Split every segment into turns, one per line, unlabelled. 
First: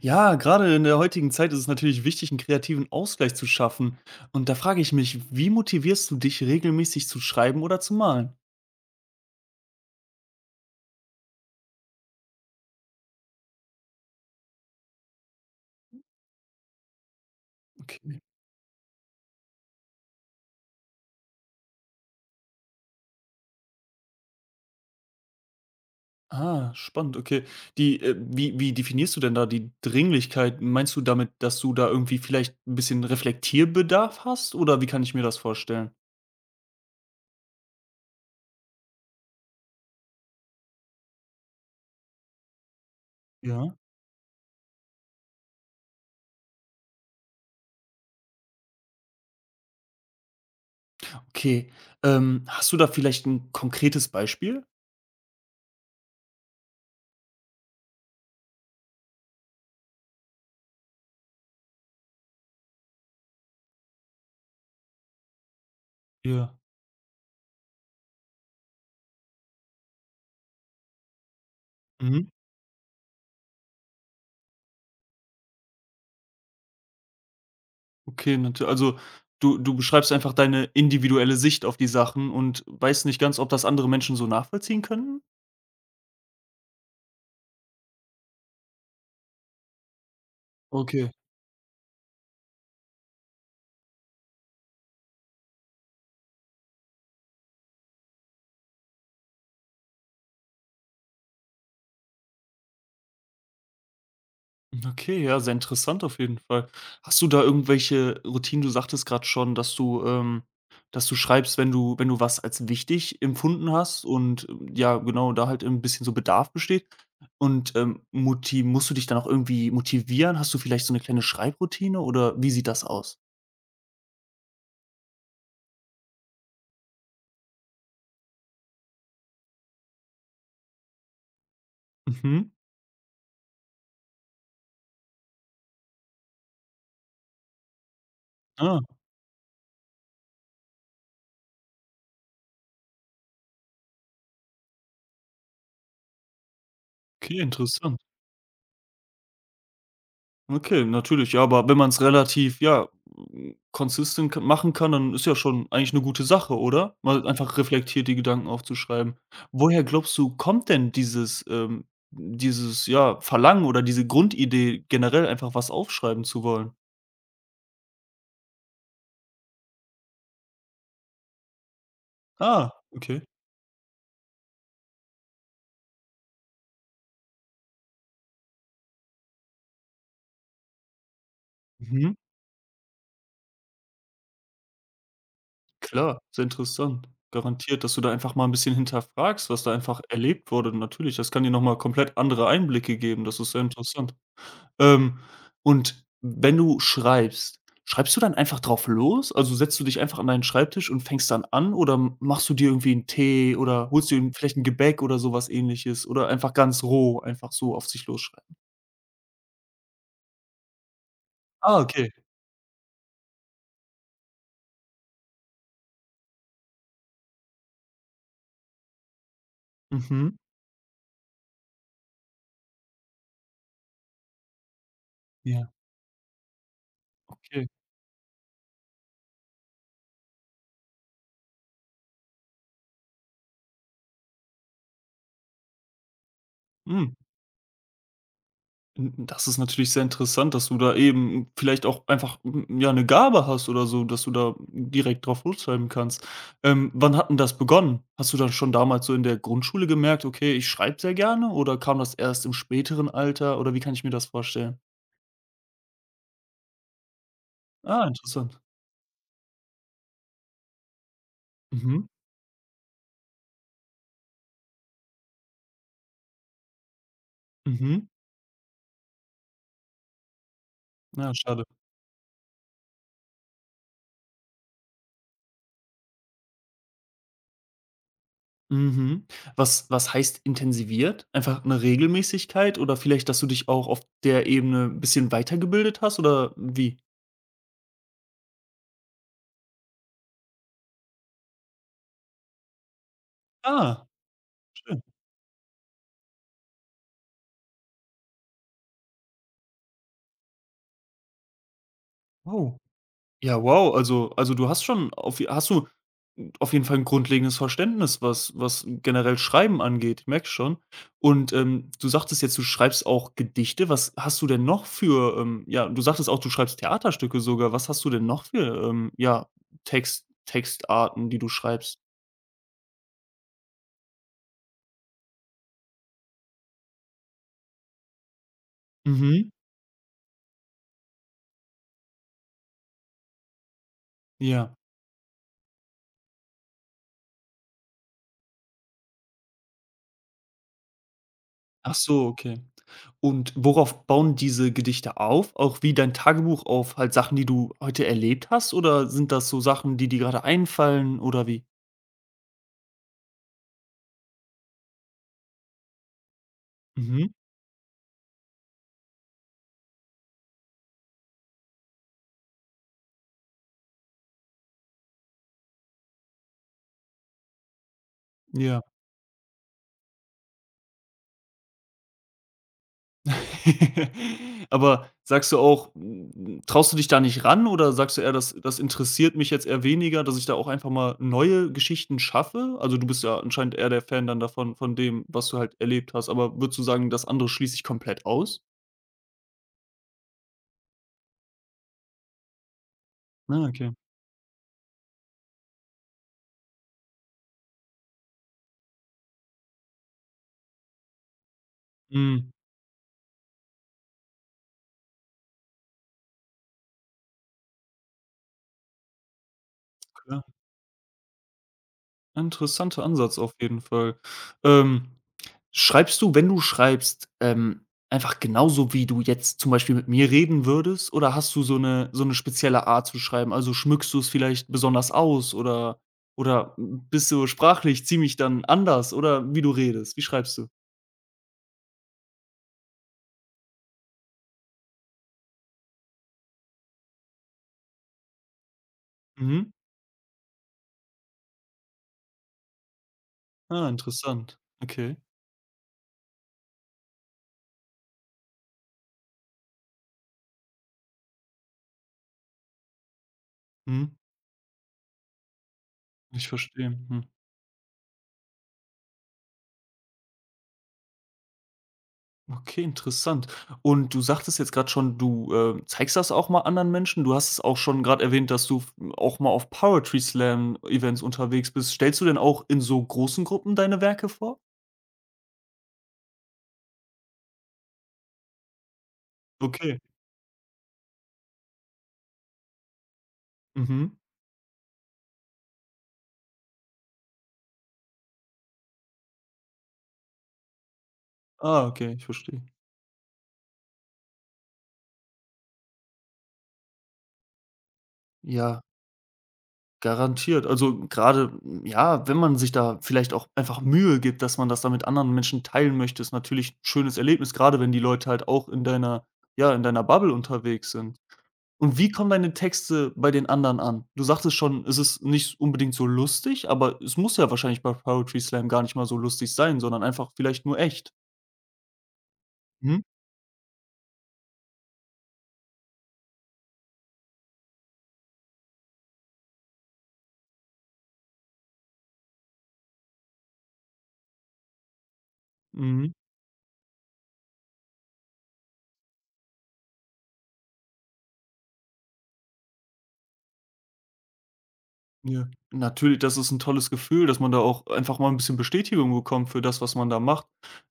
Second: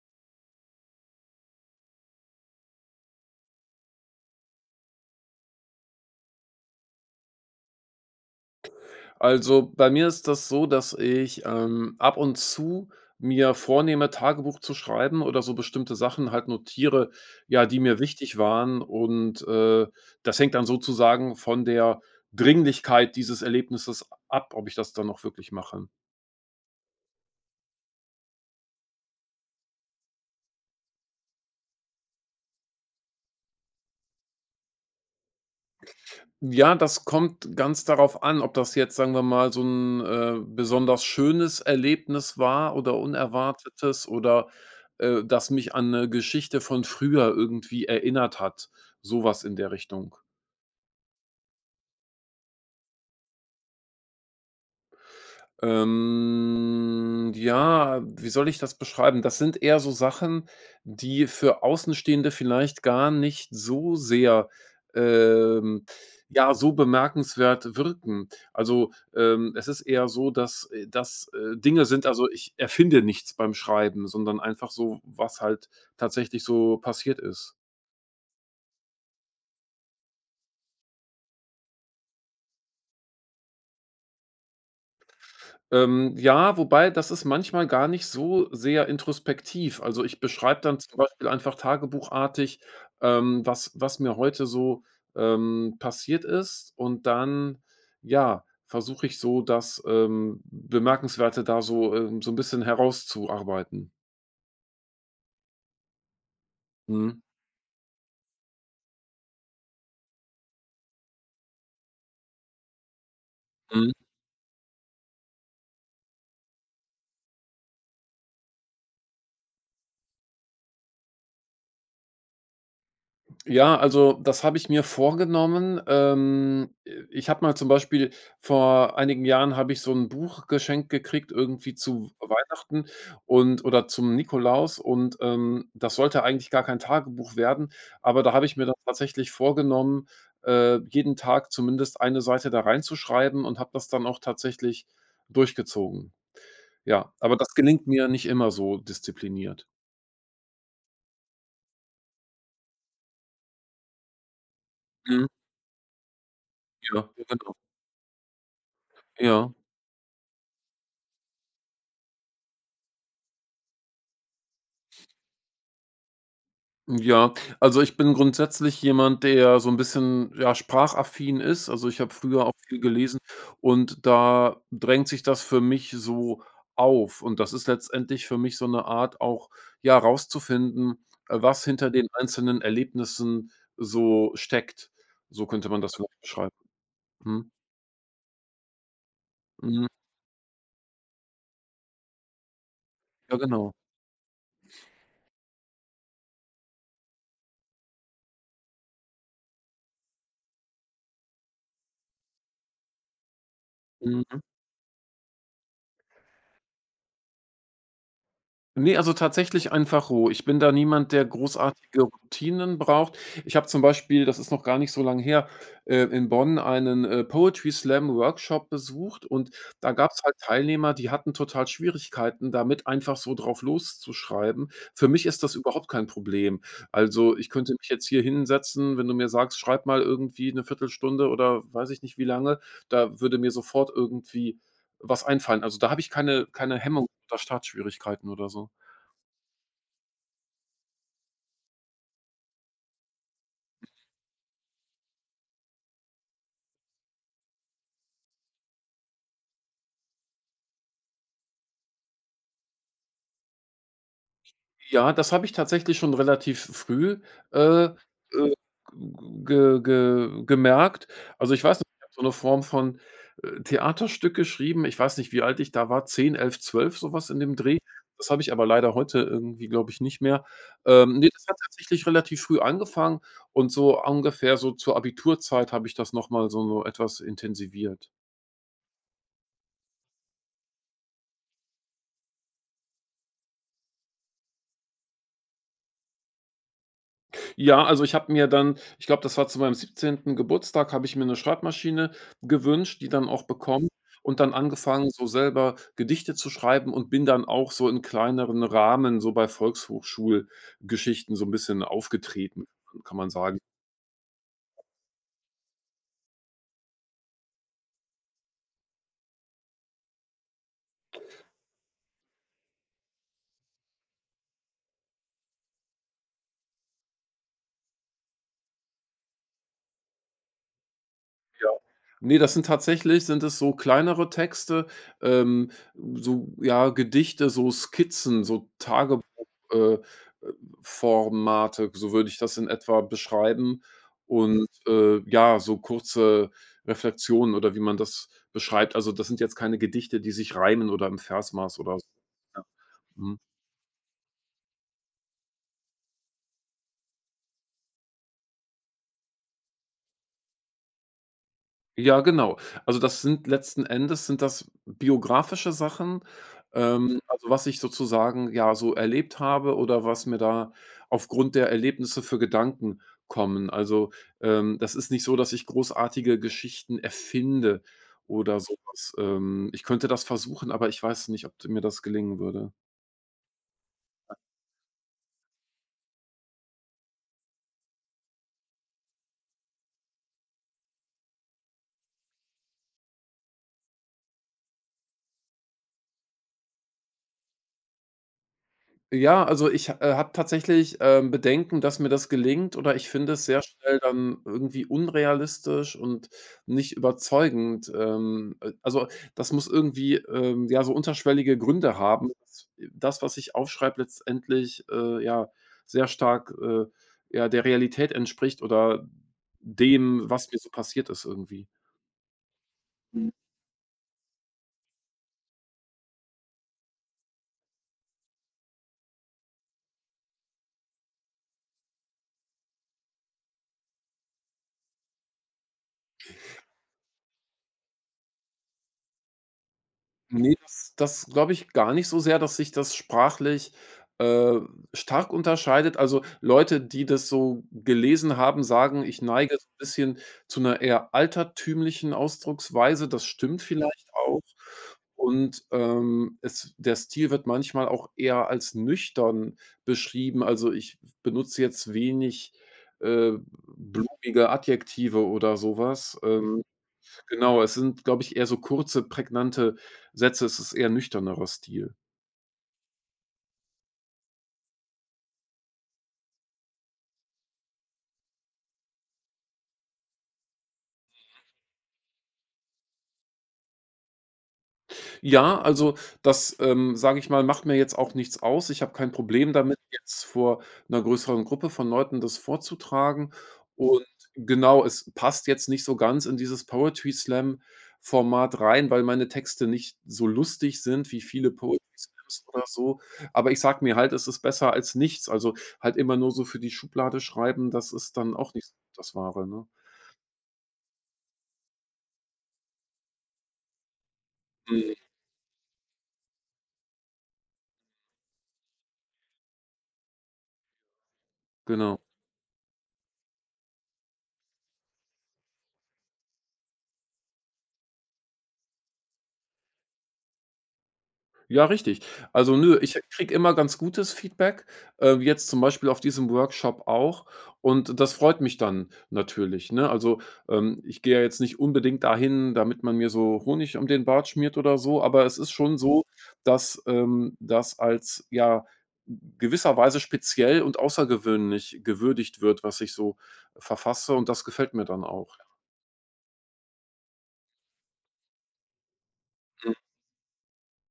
Ja, gerade in der heutigen Zeit ist es natürlich wichtig, einen kreativen Ausgleich zu schaffen. Und da frage ich mich, wie motivierst du dich regelmäßig zu schreiben oder zu malen?
Also, bei mir ist das so, dass ich, ab und zu mir vornehme, Tagebuch zu schreiben oder so bestimmte Sachen halt notiere, ja, die mir
Okay.
wichtig waren und das hängt dann sozusagen von der Dringlichkeit dieses Erlebnisses ab, ob ich das dann noch wirklich mache.
Ah, spannend, okay. Die, wie definierst du denn da die Dringlichkeit? Meinst du damit, dass du da irgendwie vielleicht ein bisschen Reflektierbedarf hast oder wie kann ich mir das vorstellen?
Ja, das kommt ganz darauf an, ob das jetzt, sagen wir mal, so 'n besonders schönes Erlebnis war oder
Ja,
unerwartetes oder das mich an 'ne Geschichte von früher irgendwie erinnert hat, so was in der Richtung.
okay. Hast du da vielleicht ein konkretes Beispiel?
Ja, wie soll ich das beschreiben? Das sind eher so Sachen, die für Außenstehende vielleicht gar nicht so sehr, ähm, ja,
Ja.
so bemerkenswert wirken. Also, es ist eher so, dass Dinge sind, also
Mhm.
ich erfinde nichts beim Schreiben, sondern einfach so, was halt tatsächlich so passiert ist.
Okay, natü also, du beschreibst einfach deine individuelle Sicht auf die Sachen und weißt nicht ganz, ob das andere Menschen so nachvollziehen können?
Ja, wobei das ist manchmal gar nicht so sehr introspektiv. Also, ich beschreibe dann zum
Okay.
Beispiel einfach tagebuchartig, was mir heute so, passiert ist, und dann, ja, versuche ich so das, Bemerkenswerte da so, so ein bisschen herauszuarbeiten.
Okay, ja, sehr interessant auf jeden Fall.
Mhm.
Hast du da irgendwelche Routinen? Du sagtest gerade schon, dass du dass du schreibst, wenn du was als wichtig empfunden
Mhm.
hast und, ja, genau, da halt ein bisschen so Bedarf besteht. Und, moti musst du dich dann auch irgendwie motivieren? Hast du vielleicht so eine kleine Schreibroutine oder wie sieht das aus?
Ja, also das habe ich mir vorgenommen. Ich habe mal zum Beispiel vor einigen Jahren habe ich so ein Buch geschenkt gekriegt, irgendwie zu
Mhm.
Weihnachten und oder zum Nikolaus, und, das sollte eigentlich gar kein Tagebuch werden, aber da habe ich mir dann
Ah,
tatsächlich vorgenommen, jeden Tag zumindest eine Seite da reinzuschreiben, und habe das dann auch tatsächlich durchgezogen. Ja, aber
okay,
das gelingt
interessant.
mir nicht immer so diszipliniert.
Okay, natürlich, ja, aber wenn man es relativ, ja, hm, consistent k machen kann, dann
Mhm,
ist ja schon eigentlich eine gute Sache, oder?
ja, ja,
Mal
genau.
einfach reflektiert die Gedanken aufzuschreiben.
Ja.
Woher glaubst du, kommt denn dieses dieses, ja, Verlangen oder diese Grundidee, generell einfach was aufschreiben zu wollen?
Ja, also ich bin grundsätzlich jemand, der so ein bisschen, ja, sprachaffin ist. Also, ich habe früher auch
Ah,
viel gelesen
okay.
und da drängt sich das für mich so auf. Und das ist letztendlich für mich so eine Art auch, ja, rauszufinden, was hinter den
Mhm.
einzelnen Erlebnissen so steckt. So könnte man das vielleicht
Klar, sehr
beschreiben.
interessant.
Mhm.
Garantiert, dass du da einfach mal ein bisschen hinterfragst, was da
Mhm.
einfach erlebt wurde. Natürlich, das kann dir nochmal komplett andere Einblicke geben.
Ja,
Das ist sehr
genau.
interessant. Ähm, und wenn du schreibst, schreibst du dann einfach drauf los? Also, setzt du dich einfach an deinen Schreibtisch und fängst dann an oder machst du dir irgendwie einen Tee oder holst dir
Mhm.
vielleicht ein Gebäck oder sowas Ähnliches oder einfach ganz roh, einfach so auf sich losschreiben?
Ne, also tatsächlich einfach roh. Ich bin da niemand, der
Ah,
großartige
okay.
Routinen braucht. Ich habe zum Beispiel, das ist noch gar nicht so lang her, in Bonn einen, Poetry Slam Workshop besucht, und da gab es halt
Mhm.
Teilnehmer, die hatten total Schwierigkeiten damit, einfach so drauf loszuschreiben. Für mich ist das
Ja,
überhaupt kein Problem. Also, ich
okay.
könnte mich jetzt hier hinsetzen, wenn du mir sagst: „Schreib mal irgendwie eine Viertelstunde“ oder weiß ich nicht wie lange, da würde mir sofort irgendwie was einfallen. Also, da habe ich keine Hemmung
Mhm.
oder Startschwierigkeiten oder so.
N das ist natürlich sehr interessant, dass du da eben vielleicht auch einfach, hm, ja, eine Gabe hast oder so, dass du da direkt drauf losschreiben kannst. Wann hat 'n das begonnen? Hast du dann schon damals so in der Grundschule gemerkt: „Okay, ich schreibe sehr gerne“, oder kam das erst im späteren Alter, oder wie kann ich mir das vorstellen?
Ja, das habe ich tatsächlich schon relativ früh, äh, äh,
Ah, interessant.
ge ge gemerkt. Also, ich weiß nicht, ich
Mhm,
habe so 'ne Form von, Theaterstück geschrieben. Ich weiß nicht, wie alt ich da war, 10, 11, 12 so was in dem Dreh.
mhm.
Das habe ich aber leider heute irgendwie, glaube ich, nicht mehr. Ne,
Ja,
das hat
schade.
tatsächlich relativ früh angefangen, und so ungefähr so zur Abiturzeit habe ich das noch mal so etwas intensiviert.
Mhm. Was heißt intensiviert? Einfach eine Regelmäßigkeit oder vielleicht, dass du dich auch auf der Ebene ein bisschen weitergebildet hast, oder wie?
Ja, also ich habe mir dann, ich glaube, das war zu meinem 17. Geburtstag, habe ich mir 'ne Schreibmaschine gewünscht, die dann auch bekommen,
Ah,
und dann
schön.
angefangen, so selber Gedichte zu schreiben, und bin dann auch so in kleineren Rahmen so bei Volkshochschulgeschichten so 'n bisschen aufgetreten,
Oh.
kann man sagen.
Ja, wow, also du hast schon auf je hast du auf jeden Fall ein grundlegendes Verständnis, was generell Schreiben angeht, ich merke es schon. Und, du sagtest jetzt, du schreibst auch Gedichte. Was hast du denn noch für, ja, du sagtest auch, du schreibst Theaterstücke sogar. Was hast du denn noch für, ja, Text Textarten, die du
Ja.
schreibst?
Ne, das sind tatsächlich sind es so kleinere Texte, so, ja, Gedichte, so Skizzen, so Tagebuch
Mhm,
äh, äh, Formate, so würde ich das in etwa beschreiben. Und,
ja.
äh, ja, so kurze Reflexionen oder wie man das beschreibt. Also, das sind jetzt keine Gedichte, die sich reimen oder im Versmaß
Ach
oder so.
so, okay.
Ja, mhm.
Und worauf bauen diese Gedichte auf? Auch wie dein Tagebuch auf halt Sachen, die du heute erlebt hast? Oder sind das so Sachen, die dir gerade einfallen oder wie?
Ja, genau. Also, das sind letzten Endes sind das biografische Sachen,
Mhm,
also, was ich sozusagen, ja, so erlebt habe oder was mir da aufgrund der Erlebnisse für Gedanken kommen. Also, das ist nicht so, dass ich großartige Geschichten erfinde oder
ja.
sowas. Ich könnte das versuchen, aber ich weiß nicht, ob mir das gelingen würde.
Aber sagst du auch, hm, traust du dich da nicht ran oder sagst du eher: „Das interessiert mich jetzt eher weniger, dass ich da auch einfach mal neue Geschichten schaffe?“ Also, du bist ja anscheinend eher der Fan dann davon von dem, was du halt erlebt hast, aber würdest du sagen, das andere schließt dich komplett aus?
Ja, also ich habe tatsächlich, Bedenken, dass mir das gelingt, oder ich finde es sehr
Ah, okay.
schnell dann irgendwie unrealistisch und nicht überzeugend. Also das muss irgendwie, ja, so unterschwellige Gründe haben,
Mhm,
dass das, was ich aufschreibe, letztendlich, ja, sehr stark, ja, der Realität entspricht oder dem,
klar.
was mir so passiert ist irgendwie.
Interessanter Ansatz auf jeden Fall. Ähm, schreibst du, wenn du schreibst, einfach genauso, wie du jetzt zum Beispiel mit mir reden würdest? Oder hast du so eine spezielle Art zu schreiben? Also, schmückst du es vielleicht besonders aus oder bist du sprachlich ziemlich dann anders oder wie du redest? Wie
Ne,
schreibst du?
das das glaube ich gar nicht so sehr, dass sich das sprachlich, äh, stark unterscheidet. Also, Leute, die das so gelesen haben, sagen: „Ich neige so
Mhm.
ein bisschen zu einer eher altertümlichen Ausdrucksweise.“ Das stimmt
Ah,
vielleicht auch.
interessant. Okay.
Und, es der Stil wird manchmal auch eher als nüchtern beschrieben. Also, ich benutze jetzt wenig, äh,
Mhm.
blumige Adjektive oder sowas.
Ich verstehe. Mhm.
Genau, es sind, glaube ich, eher so kurze, prägnante Sätze. Es ist eher nüchternerer Stil.
Okay, interessant. Und du sagtest jetzt gerade schon, du, zeigst das auch mal anderen Menschen. Du hast es auch schon gerade erwähnt, dass du f auch mal auf Poetry Slam Events unterwegs bist. Stellst du denn auch in so großen Gruppen deine Werke vor?
Ja, also das, sage ich mal, macht mir jetzt auch nichts aus. Ich habe kein Problem damit,
Okay.
jetzt vor einer größeren Gruppe von Leuten das vorzutragen. Und
Mhm.
genau, es passt jetzt nicht so ganz in dieses Poetry Slam Format rein, weil meine Texte nicht so lustig sind wie viele Poetry
Ah, okay, ich
Slams
verstehe.
oder so. Aber ich sage mir halt, es ist besser als nichts. Also, halt immer nur so für die Schublade schreiben, das ist dann auch nicht so
Ja,
das Wahre, ne?
garantiert. Also, grade, ja, wenn man sich da vielleicht auch einfach Mühe gibt, dass man das dann
Mhm.
mit anderen Menschen teilen möchte, ist natürlich 'n schönes Erlebnis, gerade wenn die Leute halt auch in deiner ja, in deiner Bubble unterwegs sind. Und
Genau.
wie kommen deine Texte bei den anderen an? Du sagtest schon, es ist nicht unbedingt so lustig, aber es muss ja wahrscheinlich bei Poetry Slam gar nicht mal so lustig sein, sondern einfach vielleicht nur echt.
Ja, richtig. Also, nö, ich
Mhm.
kriege immer ganz gutes Feedback, wie jetzt zum Beispiel auf diesem Workshop auch. Und das freut mich dann natürlich, ne? Also, ich gehe ja jetzt nicht unbedingt dahin, damit man mir so Honig um den Bart schmiert oder so, aber es ist schon so,
Mhm.
dass, das als, ja, gewisserweise speziell und außergewöhnlich gewürdigt wird, was ich so verfasse, und das gefällt mir dann auch.
Ja. Natürlich, das ist ein tolles Gefühl, dass man da auch einfach mal ein bisschen Bestätigung bekommt für das, was man da macht.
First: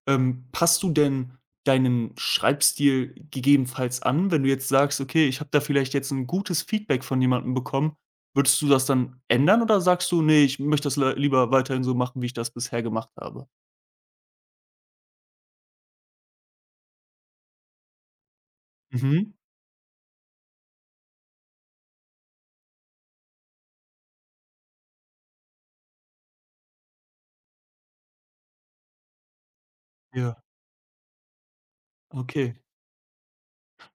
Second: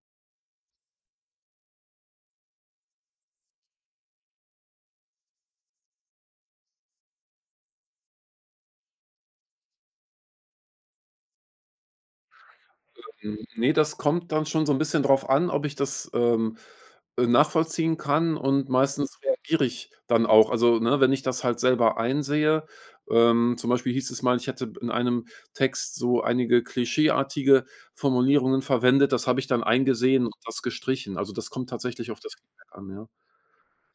Passt du denn deinen Schreibstil gegebenenfalls an? Wenn du jetzt sagst: „Okay, ich habe da vielleicht jetzt ein gutes Feedback von jemandem bekommen“, würdest du das dann ändern oder sagst du: nee, ich möchte das le lieber weiterhin so machen, wie ich das bisher gemacht
Hm,
habe?“
ne, das kommt dann schon so ein bisschen drauf an, ob ich das, nachvollziehen kann, und meistens
Mhm.
reagiere ich dann auch. Also, ne, wenn ich das halt selber einsehe, zum Beispiel hieß es mal, ich hätte in einem Text so einige klischeeartige Formulierungen verwendet, das habe ich dann eingesehen und
Ja,
das gestrichen. Also, das kommt tatsächlich auf das
okay.
Feedback an, ja.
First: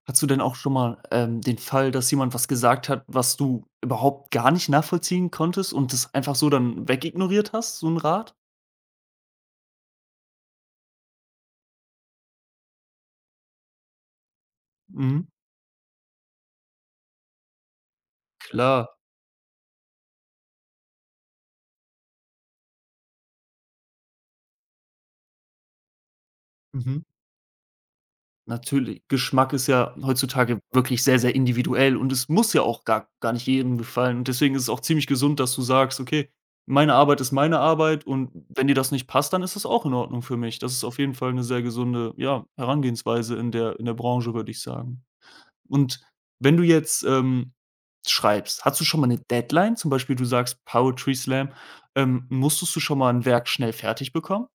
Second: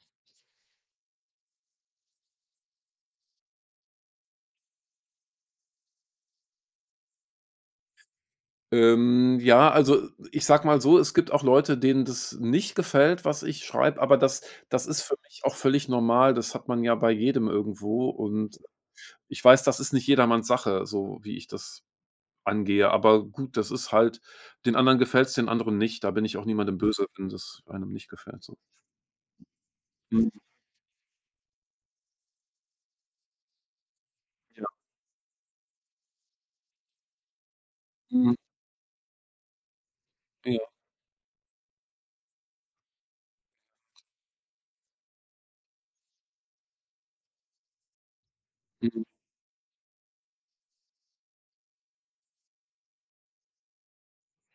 Hast du denn auch schon mal, den Fall, dass jemand was gesagt hat, was du überhaupt gar nicht nachvollziehen konntest und das einfach so dann wegignoriert hast, so 'n Rat?
Ja, also ich sag mal so, es gibt auch Leute, denen das nicht gefällt, was ich schreibe, aber das ist für
Mhm.
mich auch völlig normal. Das hat man ja bei jedem irgendwo, und
Klar.
ich weiß, das ist nicht jedermanns Sache, so wie ich das angehe. Aber gut, das ist halt, den anderen gefällt's, den anderen nicht. Da bin ich auch niemandem
Mhm.
böse, wenn das einem nicht gefällt so.
Natürlich. Geschmack ist ja
Mhm.
heutzutage wirklich sehr, sehr individuell und es muss ja auch gar nicht jedem gefallen und deswegen ist
Ja.
es auch ziemlich gesund, dass du sagst: „Okay, meine Arbeit ist meine Arbeit und
Mhm.
wenn dir das nicht passt, dann ist das auch in Ordnung für mich.“
Ja.
Das ist auf jeden Fall 'ne sehr gesunde, ja, Herangehensweise in der Branche, würde ich sagen. Und wenn du jetzt, schreibst, hast du schon
Mhm.
mal eine Deadline? Zum Beispiel, du sagst Poetry Slam, musstest du schon mal ein Werk schnell fertig bekommen?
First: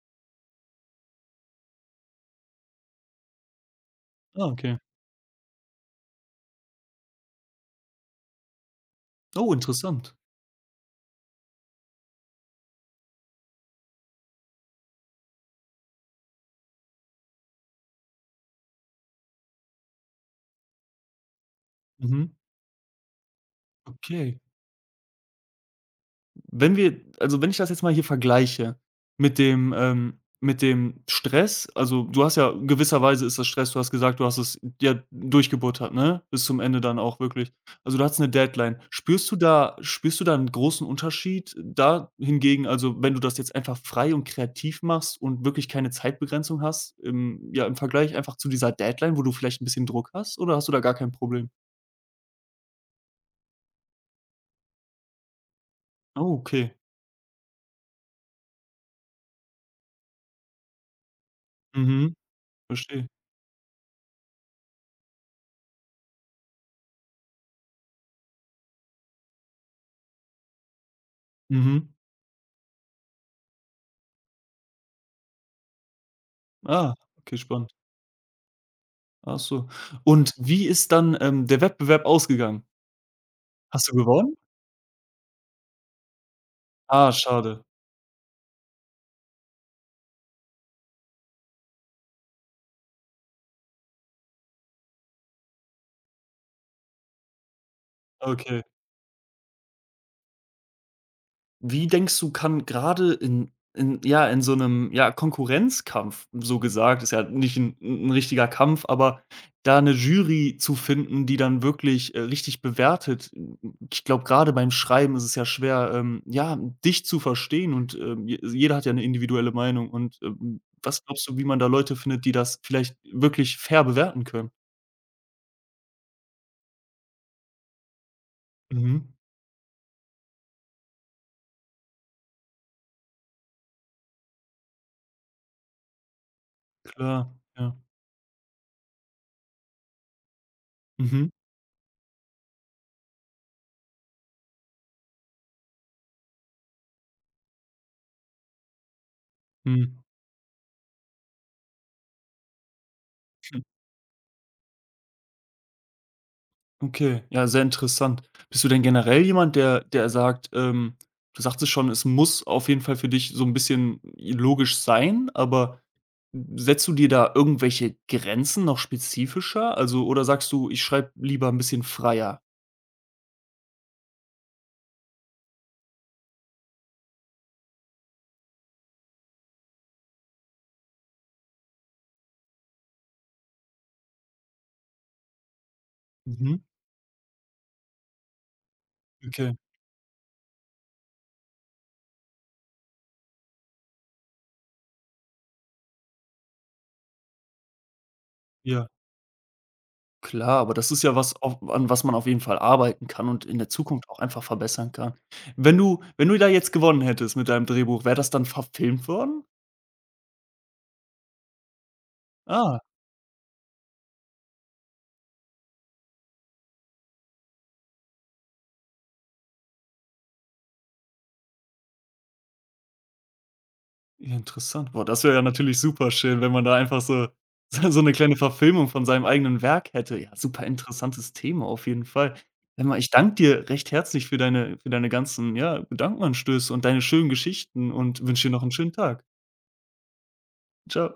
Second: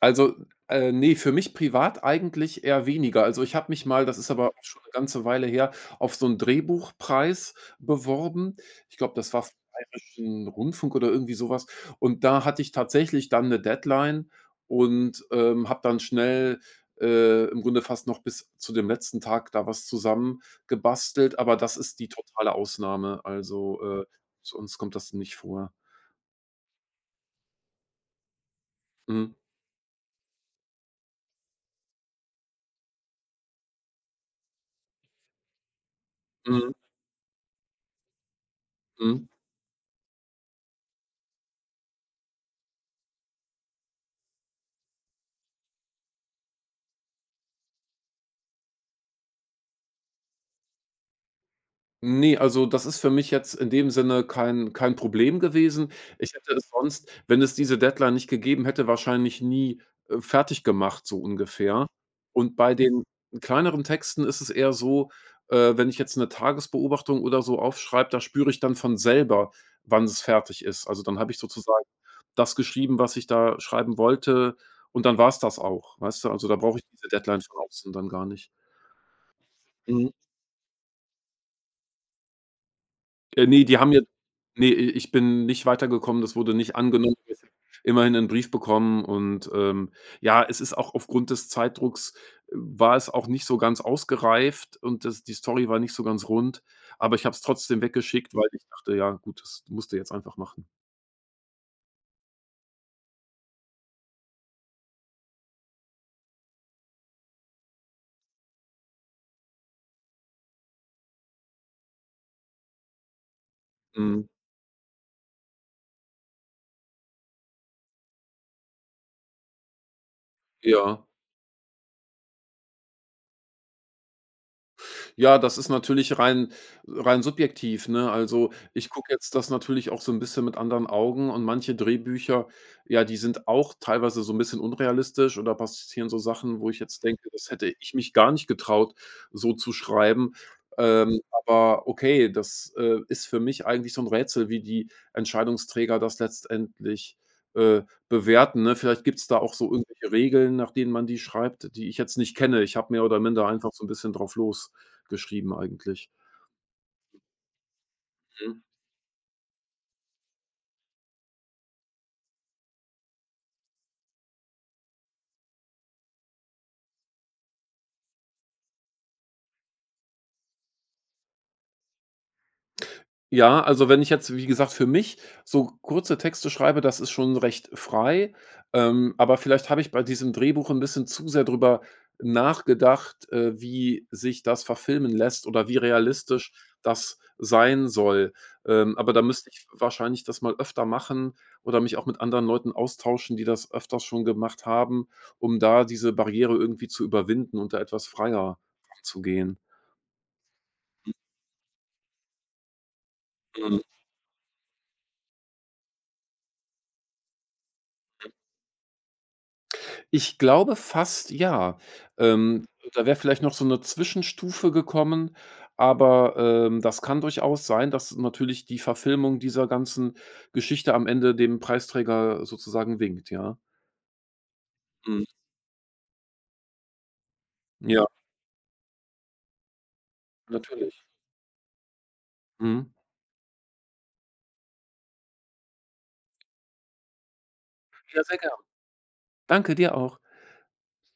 Also, ne, für mich privat eigentlich eher weniger. Also, ich habe mich mal, das ist aber
Ah,
auch
okay.
schon eine ganze Weile her, auf so 'n Drehbuchpreis beworben. Ich glaube, das war vom
Oh, interessant.
Bayerischen Rundfunk oder irgendwie so was. Und da hatte ich tatsächlich dann 'ne Deadline und, habe dann schnell, im Grunde fast noch bis zu dem letzten Tag da was zusammengebastelt, aber das ist die
Mhm.
totale Ausnahme. Also,
Okay.
sonst kommt das nicht vor.
Wenn wir also, wenn ich das jetzt mal hier vergleiche
Mhm.
mit dem Stress, also, du hast ja gewisserweise ist das Stress. Du hast gesagt, du hast es ja durchgebuttert, ne? Bis zum
Mhm.
Ende dann auch wirklich. Also, du hattest 'ne Deadline.
Mhm.
Spürst du da einen großen Unterschied da hingegen, also, wenn du das jetzt einfach frei und kreativ machst und wirklich keine Zeitbegrenzung hast, im ja, im Vergleich einfach zu dieser Deadline, wo du vielleicht ein bisschen Druck hast oder hast du da gar kein Problem?
Ne, also das ist für mich jetzt in dem Sinne kein Problem gewesen. Ich
Oh,
hätte es
okay.
sonst, wenn es diese Deadline nicht gegeben hätte, wahrscheinlich nie, fertig gemacht, so ungefähr.
Mhm.
Und bei den
Verstehe.
kleineren Texten ist es eher so, wenn ich jetzt eine Tagesbeobachtung oder so aufschreibe, da spüre ich dann von selber, wann es fertig ist. Also, dann habe ich sozusagen
Mhm.
das geschrieben, was ich da schreiben wollte, und dann war es das auch, weißt du? Also, da brauche ich
Ah,
diese
okay,
Deadline von
spannend.
außen dann gar nicht.
Ach so.
Mhm.
Und wie ist dann, der Wettbewerb ausgegangen?
Ne, die
Hast
haben
du
jetzt
gewonnen?
ne, ich bin nicht weitergekommen, das wurde nicht
Ah,
angenommen. Wir haben
schade.
immerhin 'nen Brief bekommen und, ja, es ist auch aufgrund des Zeitdrucks war es auch nicht so ganz ausgereift, und das die Story war nicht so ganz rund, aber ich habe es trotzdem weggeschickt, weil ich
Okay.
dachte: „Ja gut, das musst du jetzt einfach machen.“
Wie denkst du, kann gerade in ja, in so 'nem, ja, Konkurrenzkampf, so gesagt, ist ja nicht 'n richtiger Kampf, aber da 'ne Jury zu finden, die dann wirklich, richtig bewertet ich
Mhm,
glaube, gerade beim Schreiben ist es ja schwer, ja, dich zu verstehen und, je jeder hat ja 'ne individuelle Meinung und, was
ja.
glaubst du, wie man da Leute findet, die das vielleicht wirklich fair bewerten können?
Ja, das ist natürlich rein subjektiv, ne? Also, ich
Mhm.
gucke jetzt das natürlich auch so ein bisschen mit anderen Augen, und manche Drehbücher, ja, die sind auch teilweise so ein bisschen unrealistisch, oder passieren so Sachen, wo ich jetzt denke,
Klar,
das hätte
ja.
ich mich gar nicht getraut, so zu schreiben.
Mhm,
Aber okay, das ist für mich eigentlich so ein Rätsel, wie die Entscheidungsträger das letztendlich, äh, bewerten, ne? Vielleicht gibt's da auch so
mhm.
irgendwelche Regeln, nach denen man die schreibt, die ich jetzt nicht kenne. Ich habe mehr oder minder
Hm,
einfach so ein bisschen drauf los geschrieben eigentlich.
okay, ja, sehr interessant.
Mhm.
Bist du denn generell jemand, der sagt, du sagst es schon, es muss auf jeden Fall für dich so ein bisschen logisch sein, aber setzt du dir da irgendwelche Grenzen noch spezifischer? Also oder sagst du: „Ich schreibe lieber ein bisschen freier?“
Ja, also wenn ich jetzt, wie gesagt, für mich so kurze Texte schreibe, das ist schon recht frei. Aber vielleicht habe ich bei diesem Drehbuch ein bisschen zu sehr drüber nachgedacht, wie sich das verfilmen lässt oder wie realistisch
Mhm,
das sein soll. Aber da müsste
okay,
ich wahrscheinlich das mal öfter machen oder mich auch mit anderen Leuten austauschen, die das öfters schon gemacht haben, um da diese Barriere irgendwie zu überwinden und da etwas freier
ja.
zu gehen.
Klar, aber das ist ja was, auf an was man auf jeden Fall arbeiten kann und in der Zukunft auch einfach verbessern kann. Wenn du da jetzt gewonnen hättest mit deinem Drehbuch, wäre das dann verfilmt worden?
Ich glaube fast ja. Ähm,
Ah.
Da wäre vielleicht noch so 'ne Zwischenstufe gekommen, aber, das kann durchaus sein, dass natürlich die Verfilmung dieser ganzen Geschichte am Ende dem Preisträger sozusagen winkt, ja.
Ja, interessant. Boah, das
Mhm.
wäre ja natürlich super schön, wenn man da einfach so so
Ja,
'ne kleine Verfilmung von seinem eigenen Werk hätte. Ja, super
natürlich.
interessantes Thema auf jeden Fall. Hör
Mhm.
mal, ich danke dir recht herzlich für deine ganzen, ja, Gedankenanstöße und deine schönen Geschichten
Ja,
und
sehr
wünsche dir
gern.
noch 'n schönen Tag.
Danke, dir auch.
Tschau.